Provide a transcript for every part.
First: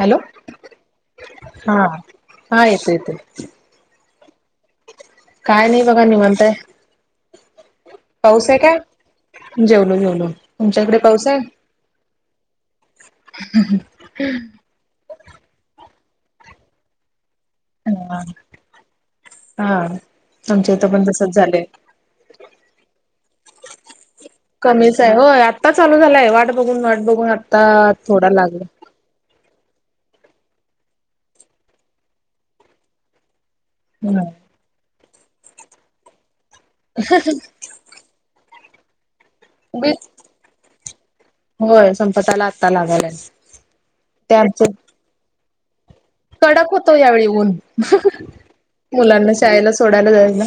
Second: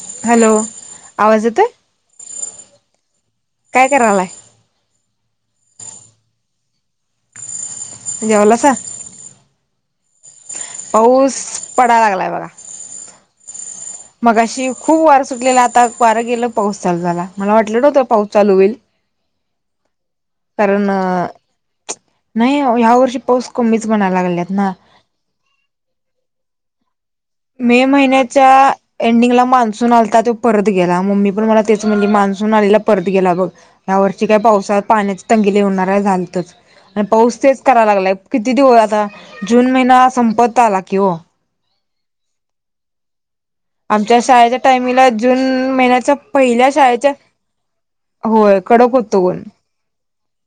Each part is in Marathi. हॅलो आवाज येतोय हा हा ययेत ययेत काय करायलाय काय नाही बघा नि म्हनताय पाऊस आहे जेवलासा का जेवलो जेवलो तुमच्याकडे पाऊस आहे मग अशी खूप वार सुटलेला आता वारं गेलं पाऊस चालू झाला मला वाटलं नव्हत हा पाऊस चालू होईल हा आमच्या कारण इथं पण तसच झालंय नाही ह्या वर्षी पाऊस कमीच म्हणायला लागलेत ना कमीच होय आत्ता चालू झालाय वाट बघून वाट बघून मे थोडा महिन्याच्या लागला एंडिंगला मान्सून आता तो परत गेला मम्मी पण मला तेच म्हणली मान्सून आलेला परत गेला बघ या वर्षी काय पावसात पाण्याचे तंगिले होणार आहे झालतच आणि पाऊस तेच करा लागलाय किती हो आता जून महिना उगीच संपत् आला की हो होय संपताला आत्ता लागायलाच आमच्या शाळेच्या टाइमिंगला जून महिन्याचा कडक होतो यावेळी ऊन होय कडक होतो मुलांना ऊन शाळेला सोडायला जा ना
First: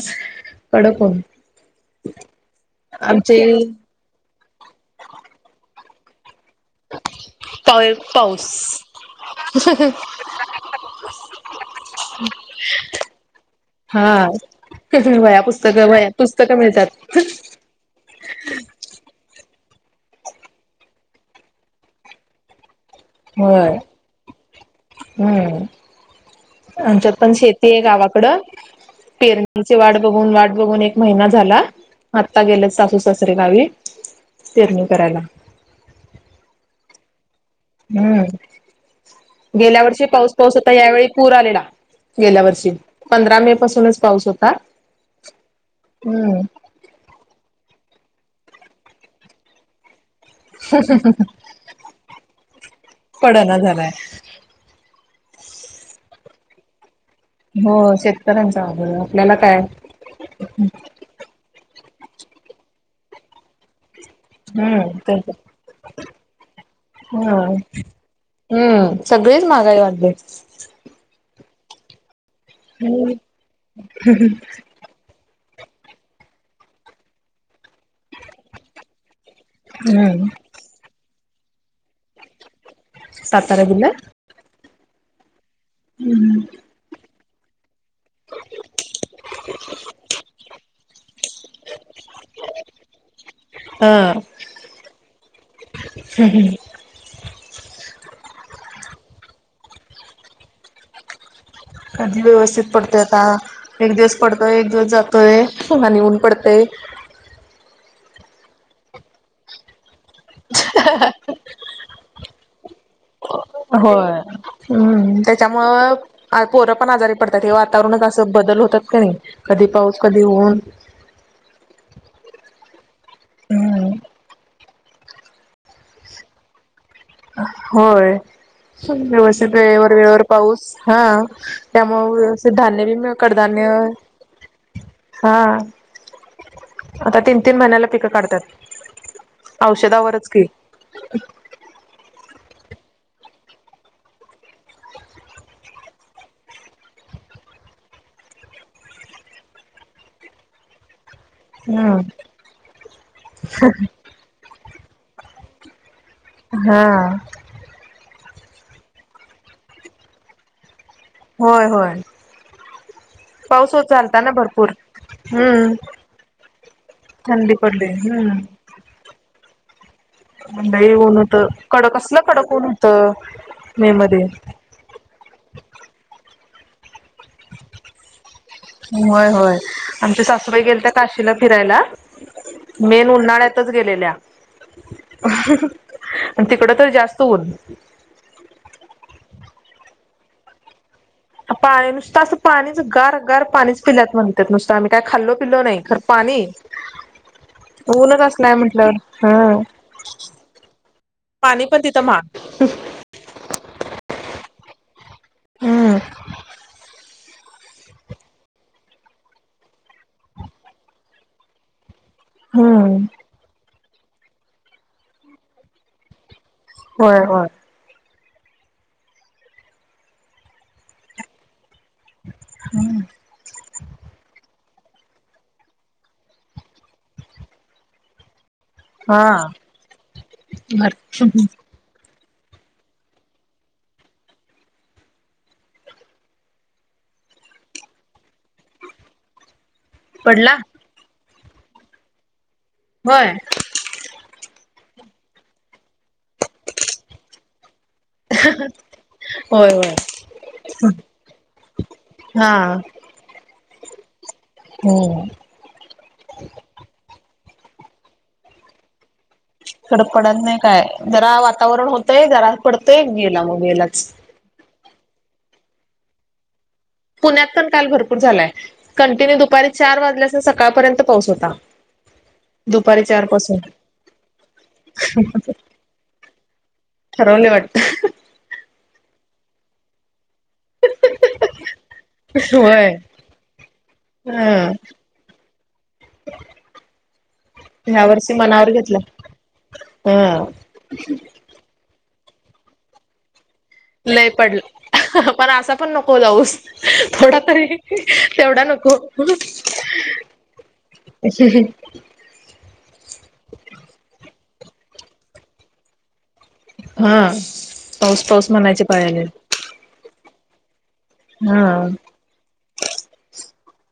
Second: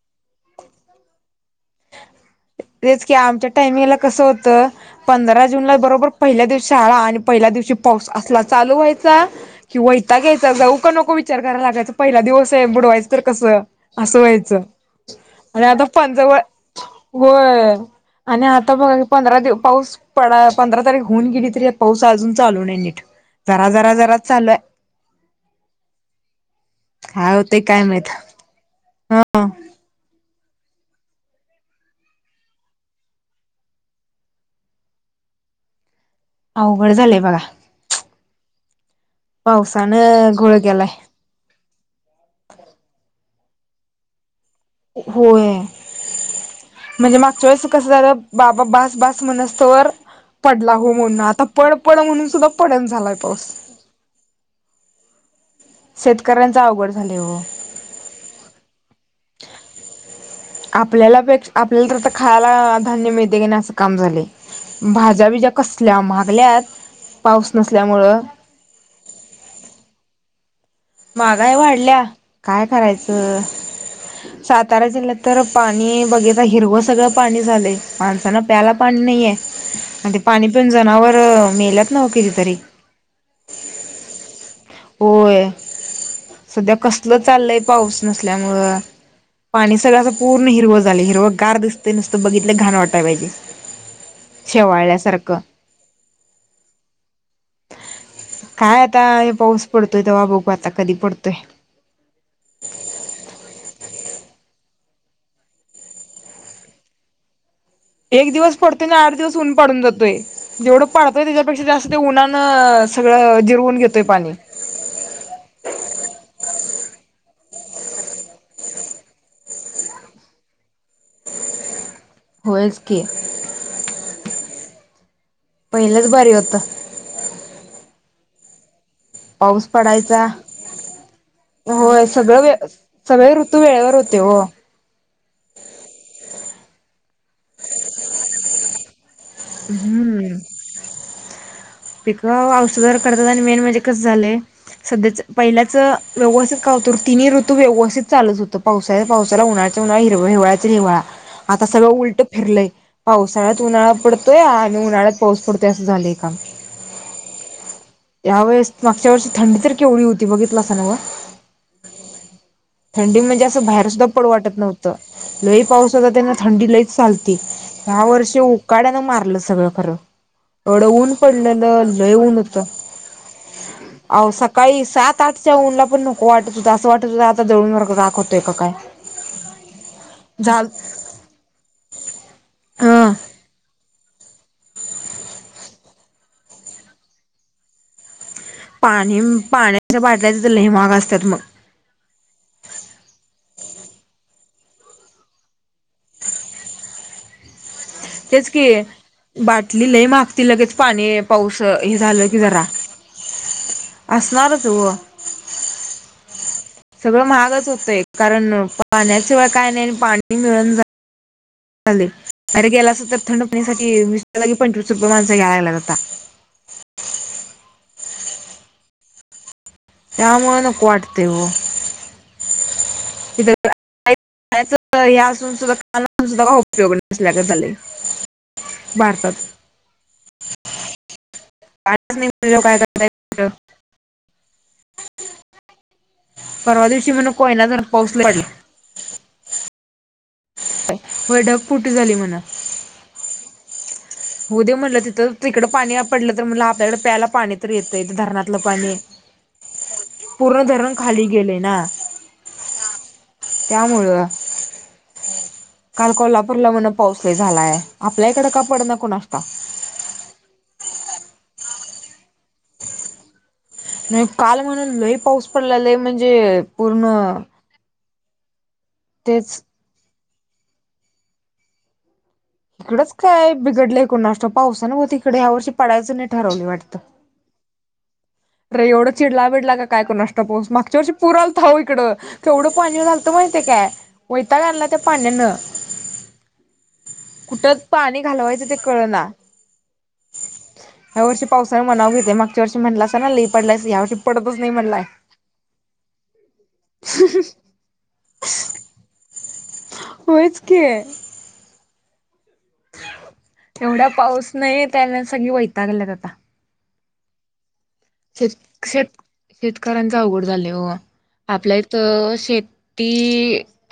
कडक तेच की आमचे आमच्या टाइमिंगला कसं होतं पंधरा जूनला बरोबर पहिल्या दिवस शाळा आणि पहिल्या दिवशी पाऊस असला चालू व्हायचा कि वता घ्यायचा जाऊ का नको विचार करायला लागायचं पहिला दिवस आहे बुडवायचं तर कसं असं व्हायचं वया आणि आता पुस्तकं व पंजवळ पुस्तकं मिळतात होय आणि आता बघा पंधरा दिव पाऊस प पंधरा तारीख होऊन गेली तरी पाऊस अजून चालू नाही नीट हो जरा जरा जरा चालू आहे हम्म आच्यार पण काय होतय शेती आहे काय माहित गावाकड पेरणी वाट बघून वाट बघून एक महिना झाला आत्ता गेलं सासू सासरे गावी तेरणी करायला अवघड झालंय बघा हम्म गेल्या वर्षी पावसानं पाऊस पाऊस घोळ होता केलाय. यावेळी पूर आलेला गेल्या वर्षी पंधरा मे पासूनच पाऊस होता होय हम्म म्हणजे मागच्या वळेस कसं झालं बाबा बास बास मनस्तोवर पडला हो म्हणून आता पड पड म्हणून सुद्धा पडण झालाय पाऊस झालंय शेतकऱ्यांचा अवघड झाले हो हो शेतकऱ्यांचा अवघड हाय आपल्याला काय आपल्याला पेक्षा आपल्याला तर खायला धान्य मिळते के नाही असं काम झाले हम्म त्यांच भाज्याबिज्या कसल्या मागल्यात पाऊस हम्म नसल्यामुळं हम्म सगळेच महागाई वाटली मागाय वाढल्या काय करायचं सात सातारा जिल्ह्यात तर पाणी बघितलं हिरवं सगळं पाणी झालंय माणसाना प्यायला पाणी नाहीये आणि ते हम्म पाणी पिऊन जनावर मेल्यात नव कितीतरी सातार बला होय सध्या कसल चाललय पाऊस नसल्यामुळं पाणी सगळ्याचं पूर्ण हिरवं झाले हिरवं गार दिसते नसतं बघितलं घाण वाटाय पाहिजे हां शेवाळ्यासारखं ह काय आता हे पाऊस पडतोय दवा बघू आता कधी पडतोय कधी व्यवस्थित पडतोय आता एक दिवस पडतोय एक दिवस जातोय आणि ऊन पडतय एक दिवस पडतो ना आठ दिवस ऊन पडून जातो जेवढं पाडतोय त्याच्यापेक्षा जास्त ते उन्हान सगळं जिरवून घेतोय होय पाणी हम्म त्याच्यामुळं पोरं पण आजारी पडतात हे वातावरणच असं बदल होतात का नाही कधी पाऊस कधी ऊन होईल की हम्म पहिल्याच भारी होतं होय व्यवस्थित पाऊस वेळेवर वेळेवर पडायचा पाऊस हा होय त्यामुळे सगळं व्यवस्थित वे धान्य बी म सगळे ऋतू कडधान्य वेळेवर होते हो हा आता तीन तीन महिन्याला पिकं काढतात हम्म ह पिक औषधर करतात आणि मेन म्हणजे कस झालेय सध्याचं पहिल्याचं व्यवस्थित काय होतंऋ तिन्ही ऋतू व्यवस्थित चालत होतं पावसा पावसाला उन्हाचचा उन्हा हर हिवाळाचा हिवाळा आता सगळं हम्म उलट फिरलंय पावसाळ्यात उन्हाळा पडत आणि उन्हाळ्यात पाऊस पडते असं झालेय का हा या वेळेस मागच्या वर्षी थंडी तरी केवढी होती बघितलासा ना ग होय होय थंडी म्हणजे असं पाऊस होत बाहेर सुद्धा चालता पड ना वाटत भरपूर नव्हतं लई हम्म पाऊसता त्यांना थंडी लयच चालते थंडी पडली ह्या वर्ष हम्म काड्यानं मारलं सगळं खरं एवढं लई ऊन होत पडलंलं कडक लय कसलं ऊन कडक होतं मे मध्ये सकाळी सात ताटच्या ऊनला प नको वाटत होत असं वाटत आता जळून मारग कााखत होय होय आमच्या सासूबाई झाल गेले त्या काशीला फिरायला मेन हं उन्हाळ्यातच गेलेल्या आणि तिकडं तर जास्त ऊन पाणी पाण्याच्या बाटल्या तिथ ल माग असतात मग पाणी नुसतं असं पाणीच गार गार पाणीच पिल्यात म्हणतात नुसतं आम्ही काय खाल्लो पिलो नाही खर पाणी [inaudible] तेच असलाय की म्हटल्यावर हा बाटली लई मागतील लगेच पाणी पाऊस पाणी पण हे तिथं झालं महाग की जरा अससणारच हो हम सगळं महागच होतंय कारण पाण्या सिवाय काय नाही पाणी मिळून झा चाल अरे गेला अस हम्म तर थंडपण्यासाठी विशलागी पंचवीस रुपये माणसा घ्यायला लागला जातता होय हो या मळन क वाटतेव हम् इथ असून सुध काना सुधा का उपयोग नसल्या झाले हा बर नाही काय करताय परवा दिवशी म्हण कोयना जर पाऊसलाला पडला व ढप पुूट झाली म्हून होय होद्या म्हटलं तिथं तिकडे पाणी पडलं तर म्हटलं आपल्याकडे प्यायला पाणी येतथ धरणातलं पाणी होय होय पूर्ण धरण खाली गेलं ना हा त्यामुळं हम्म काल कोल्हापूरला म्हण पाऊसला झालाय आपल्या इकड का पड न कोण असता खडपडत नाही काय जरा वातावरण होतंय जरा पडतंय गेला मग गेलाच आणि काल म्हणून लही पाऊस पडलेलाय म्हणजे पूर्ण पुण्यात पण काल भरपूर झालाय कंटिन्यू तेच दुपारी चार वाजल्यास सकाळपर्यंत पाऊस होता दुपारी इकडच चार काय पासून बिघडलं एकोणनाष्ट पावसान होत तिकडे ह्या वर्षी पडयचं नाही ठरवले वाटत ठरवणे वाटत तर एवढं चिडला विडला काय करण नष्टोस मागच्या ववर पुराल थाव इकडं तेवढं होय. पाणी घालतं माहििते काय होैता का ह आणला त्या पाण्यान कुठ ह्या पाणी वर्षी घालवायचं मनावर ते घेतलं कळ ना ह ह वर्षी पावसान मनाव घेते मागच्या वर्ष म्हटलं अससा ना लि पडलास या वर्ी लय पडतच पडलं. नाही म्हटलाय पण असा पण नको जाऊस थोडा तरी तेवढा नको होच के अ एवढा पाऊस नाही त्याला सगळी वैता गेल्यात आता हा पाऊस पाऊस शेत म्हणायचे पाळी शेत आले शेतकऱ्यांच अवघड झाले हो हा आपल्याथ शेत ती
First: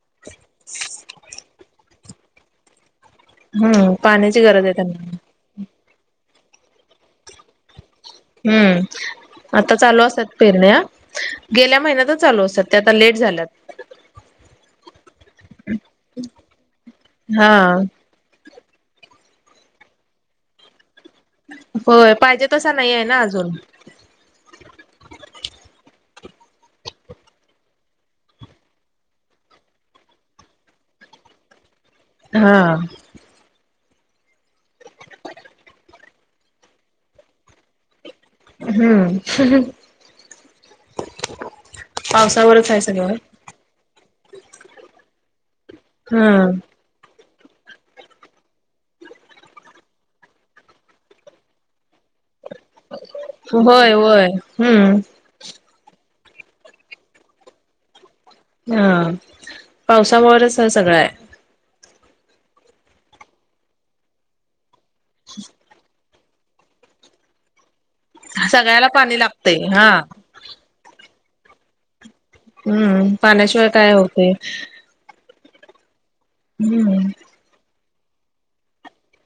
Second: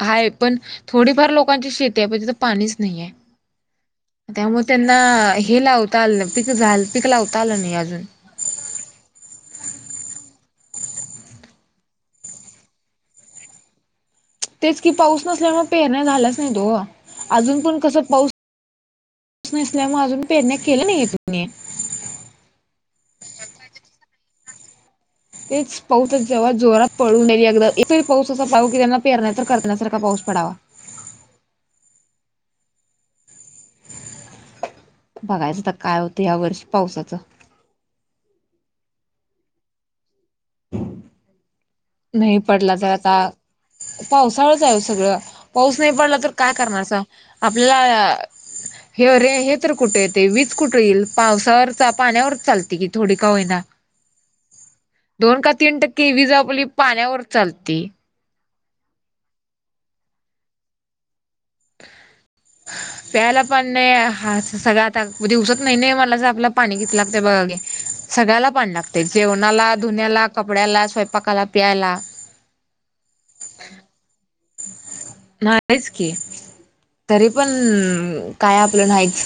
हाय पण थोडीफार लोकांची शेती आहे पण तिथ पाणीच नाहीय हम्म पाणी त्यामुळे त्यांना हे लावता आलं पीक झाल पीक लावता आलं नाही अजून हम्म आता चालू असतात पेरणे गेल्या महिन्यातच चालू असत ते आता लेट झाल्यात तेच की पाऊस नसल्यामुळे पेरण्या झालाच नाही तो हा अजून पण कस पाऊस नसल्यामुळे अजून पेरण्या केलं नाही तुमने होय पाहिजे तसा नाही आहे ना अजून एक पाऊस जेव्हा जोरात पळूनेली अगदा एकरी पाऊसा असचा पा भाू की त्यांना पेरण्या तर करण्यासारखा पाऊस पडावा हा बघायचं तर काय होत त्यावर्षी पावसाचं हम्म नाही पावसावरच पडला आहे तर सगळं आता पावसाळच आहे सगळं पाऊस नाही पडला हा तर काय करणार अस आपल्याला हे अरे हे तर कुठे येते वीज कुठे येईल पावसावर पाण्यावर चालत होय होय हम्म दोन का तीन टक्के विज आपली पाण्यावरच चालते हा पावसावरच सगळं आहे प्यायला पण नाही हात सगळ आता दिवसांत नाही नाही म्हणलासा आपल पाणी किती लागतय बघा की सगळ्याला पाणी लागते जेवणाला धुण्याला कपड्याला, स्वयंपाकाला, पियायला हम्म पाण्याशिवाय काय होतय नाहीच की हम्म. तरी पण काय आपलं नाहीते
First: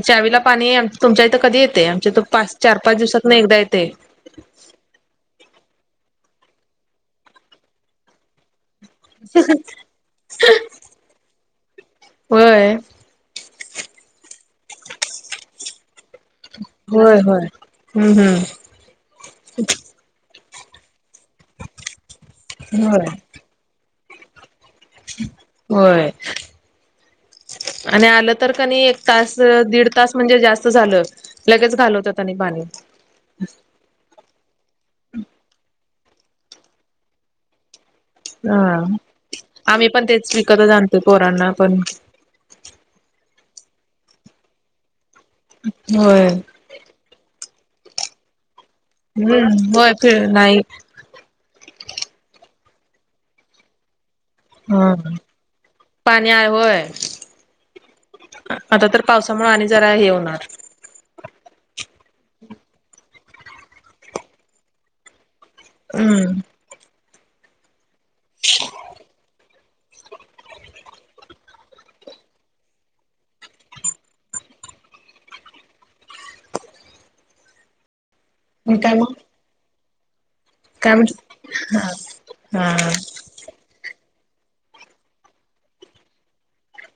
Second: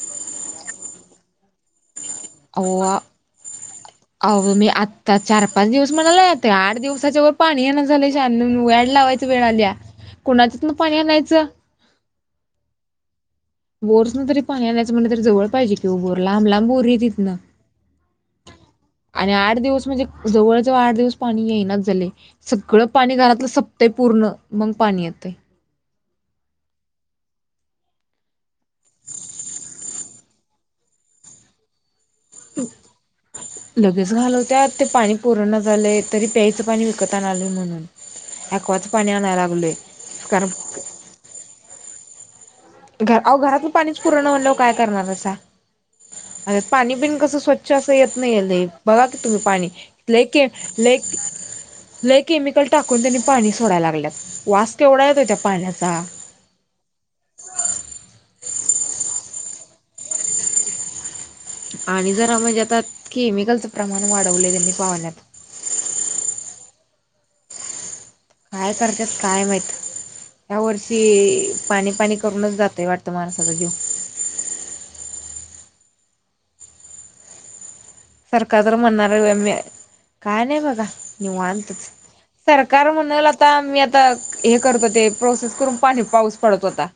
चावीला पाणी तुमच्या इथं कधी येते आमच्या त पाच, चार, पाच अहो दिवसात न एकदा येते. अहो मी आता चार-पाच दिवस म्हणाला ते आठ दिवसाच्या वर पाणी ये ना झालं शान्यानु लावायच वेळ आल्या कोणाच्यातून पाणी आणायच होय. बोरच तरी पाणी आणायच म्हणलं तरी जवळ पाहिजे कि बोर लांब लांब बोरी आहेत होय इथनं होय हम्म हम्म आणि आठ दिवस म्हणजे जवळजवळ आठ दिवस पाणी येनाच झाले सगळं होय पाणी घरातल संप ते पूर्ण मग पाणी येत. होय. आणि आलं तर कनी एक तास दीड तास म्हणजे जास्त झाल. लगेच घालवत्यात आणि पाणी लगेच घालवत्यात ते पाणी पूरणा झालंय तरी प्यायचं पाणी विकत आणालोय म्हणून हा ॲक्वाचं पाणी आणायला लागलोय आम्ही पण तेच कारण विकतच आणतोय पोरांना पण का अहो घरातलं पाणीच पुरणा म्हणल्यावर काय करणार आहेसा? होय. पाणी बिन कस स्वच्छ अस येत नाहीय लय बघा की तुम्ही पाणी हम्म होय फिर लयकेमि नाही लयकेमि लय केमिकल टाकून त्यांनी पाणी सोडायला लागल्यात वास केवढा येतोय त्या पाण्याचा? आ होय. आता तर पावसामुळे आणि जरा हे होणार आणि जरा म्हणजे आता केमिकलचं प्रमाण वाढवले त्यांनी पाण्यात हम्म. काय करत्यात काय माहित? या वर्षी पाणी, पाणी करूनच जातय वाटतं माणसाचा जीव सरकार तर काय म्हणणार मग आहे होय. काय नाही बघा काय म्हणत निवांतच हा सरकार म्हणाल आता आता मी आता हे करत होते प्रोसेस करून पाणी पाऊस पडत होता.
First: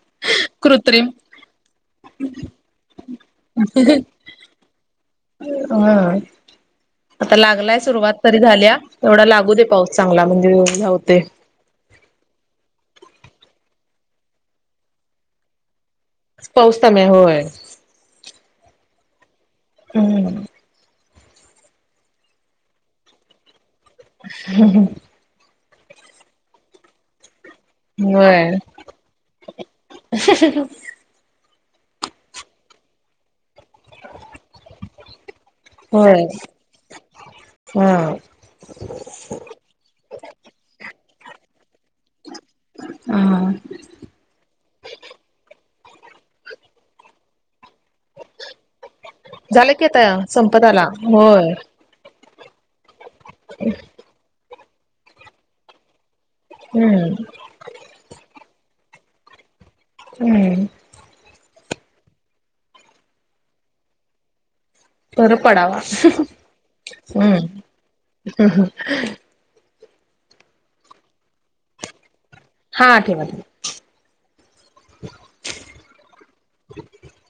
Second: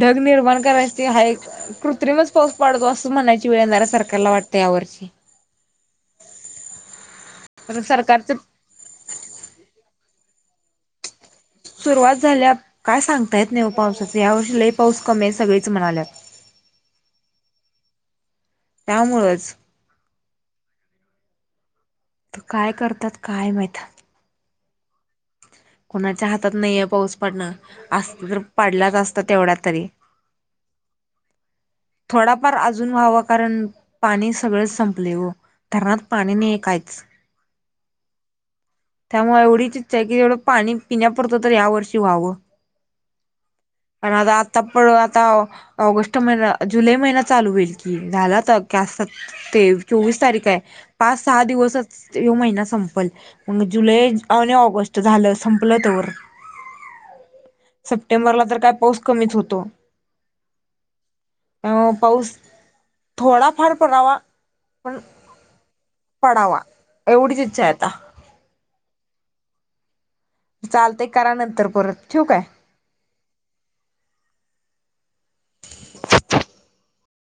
ढग निर्माण कृत्रिम करायचं हाय कृत्रिमच पाऊस पडतो असं म्हणायची वेळ येणार सरकारला वाटतंय यावर्षी हा आता लागलाय पण सुरुवात सरकारच तरी झाल्या तेवढा लागू दे पाऊस चांगला म्हणजे जा होतंय. सुरुवात झाल्या काय सांगता येत नाहीे ओ पावसाच यावर्षी लय पाऊस कमी आहे सगळीच म्हणाल्यात पाऊस कमी आहे होय. त्यामुळंच हम्म. त काय करतात काय माहीता हम्म हम्म. कोणाच्या हातात नाहीये पाऊस पडण अस तर होय पडलाच असत तेवढ्या तरी थोडाफार अजून व्हावा कारण पाणी सगळें संपले हो धरणात पाणी नाही कायच. हम्म.. त्यामुळे एवढीच इच्छा आहे की एवढ पाणी पिण्या पुरता तरी ह्या वर्षी व्हावं हा. पण आता आता पण आता ऑगस्ट महिना जुलै महिना चालू होईल की झाला चालू. ते झालं की आता चोवीस तारीख आहे संपत आला पाच, सहा होय दिवस ह महिना संपल मग जुलै आणि ऑगस्ट झालं सपलं तवर हम्म. सप्टेंबरला तर काय पाऊस कमीच होतो. हम्म. अ पाऊस थोडा फार परावा पण बरं पडावा पडावा एवढीच हम्म. इच्छा आहे आता चालत करा नंतर परत ठेवक आहे. हा ठेवा ठे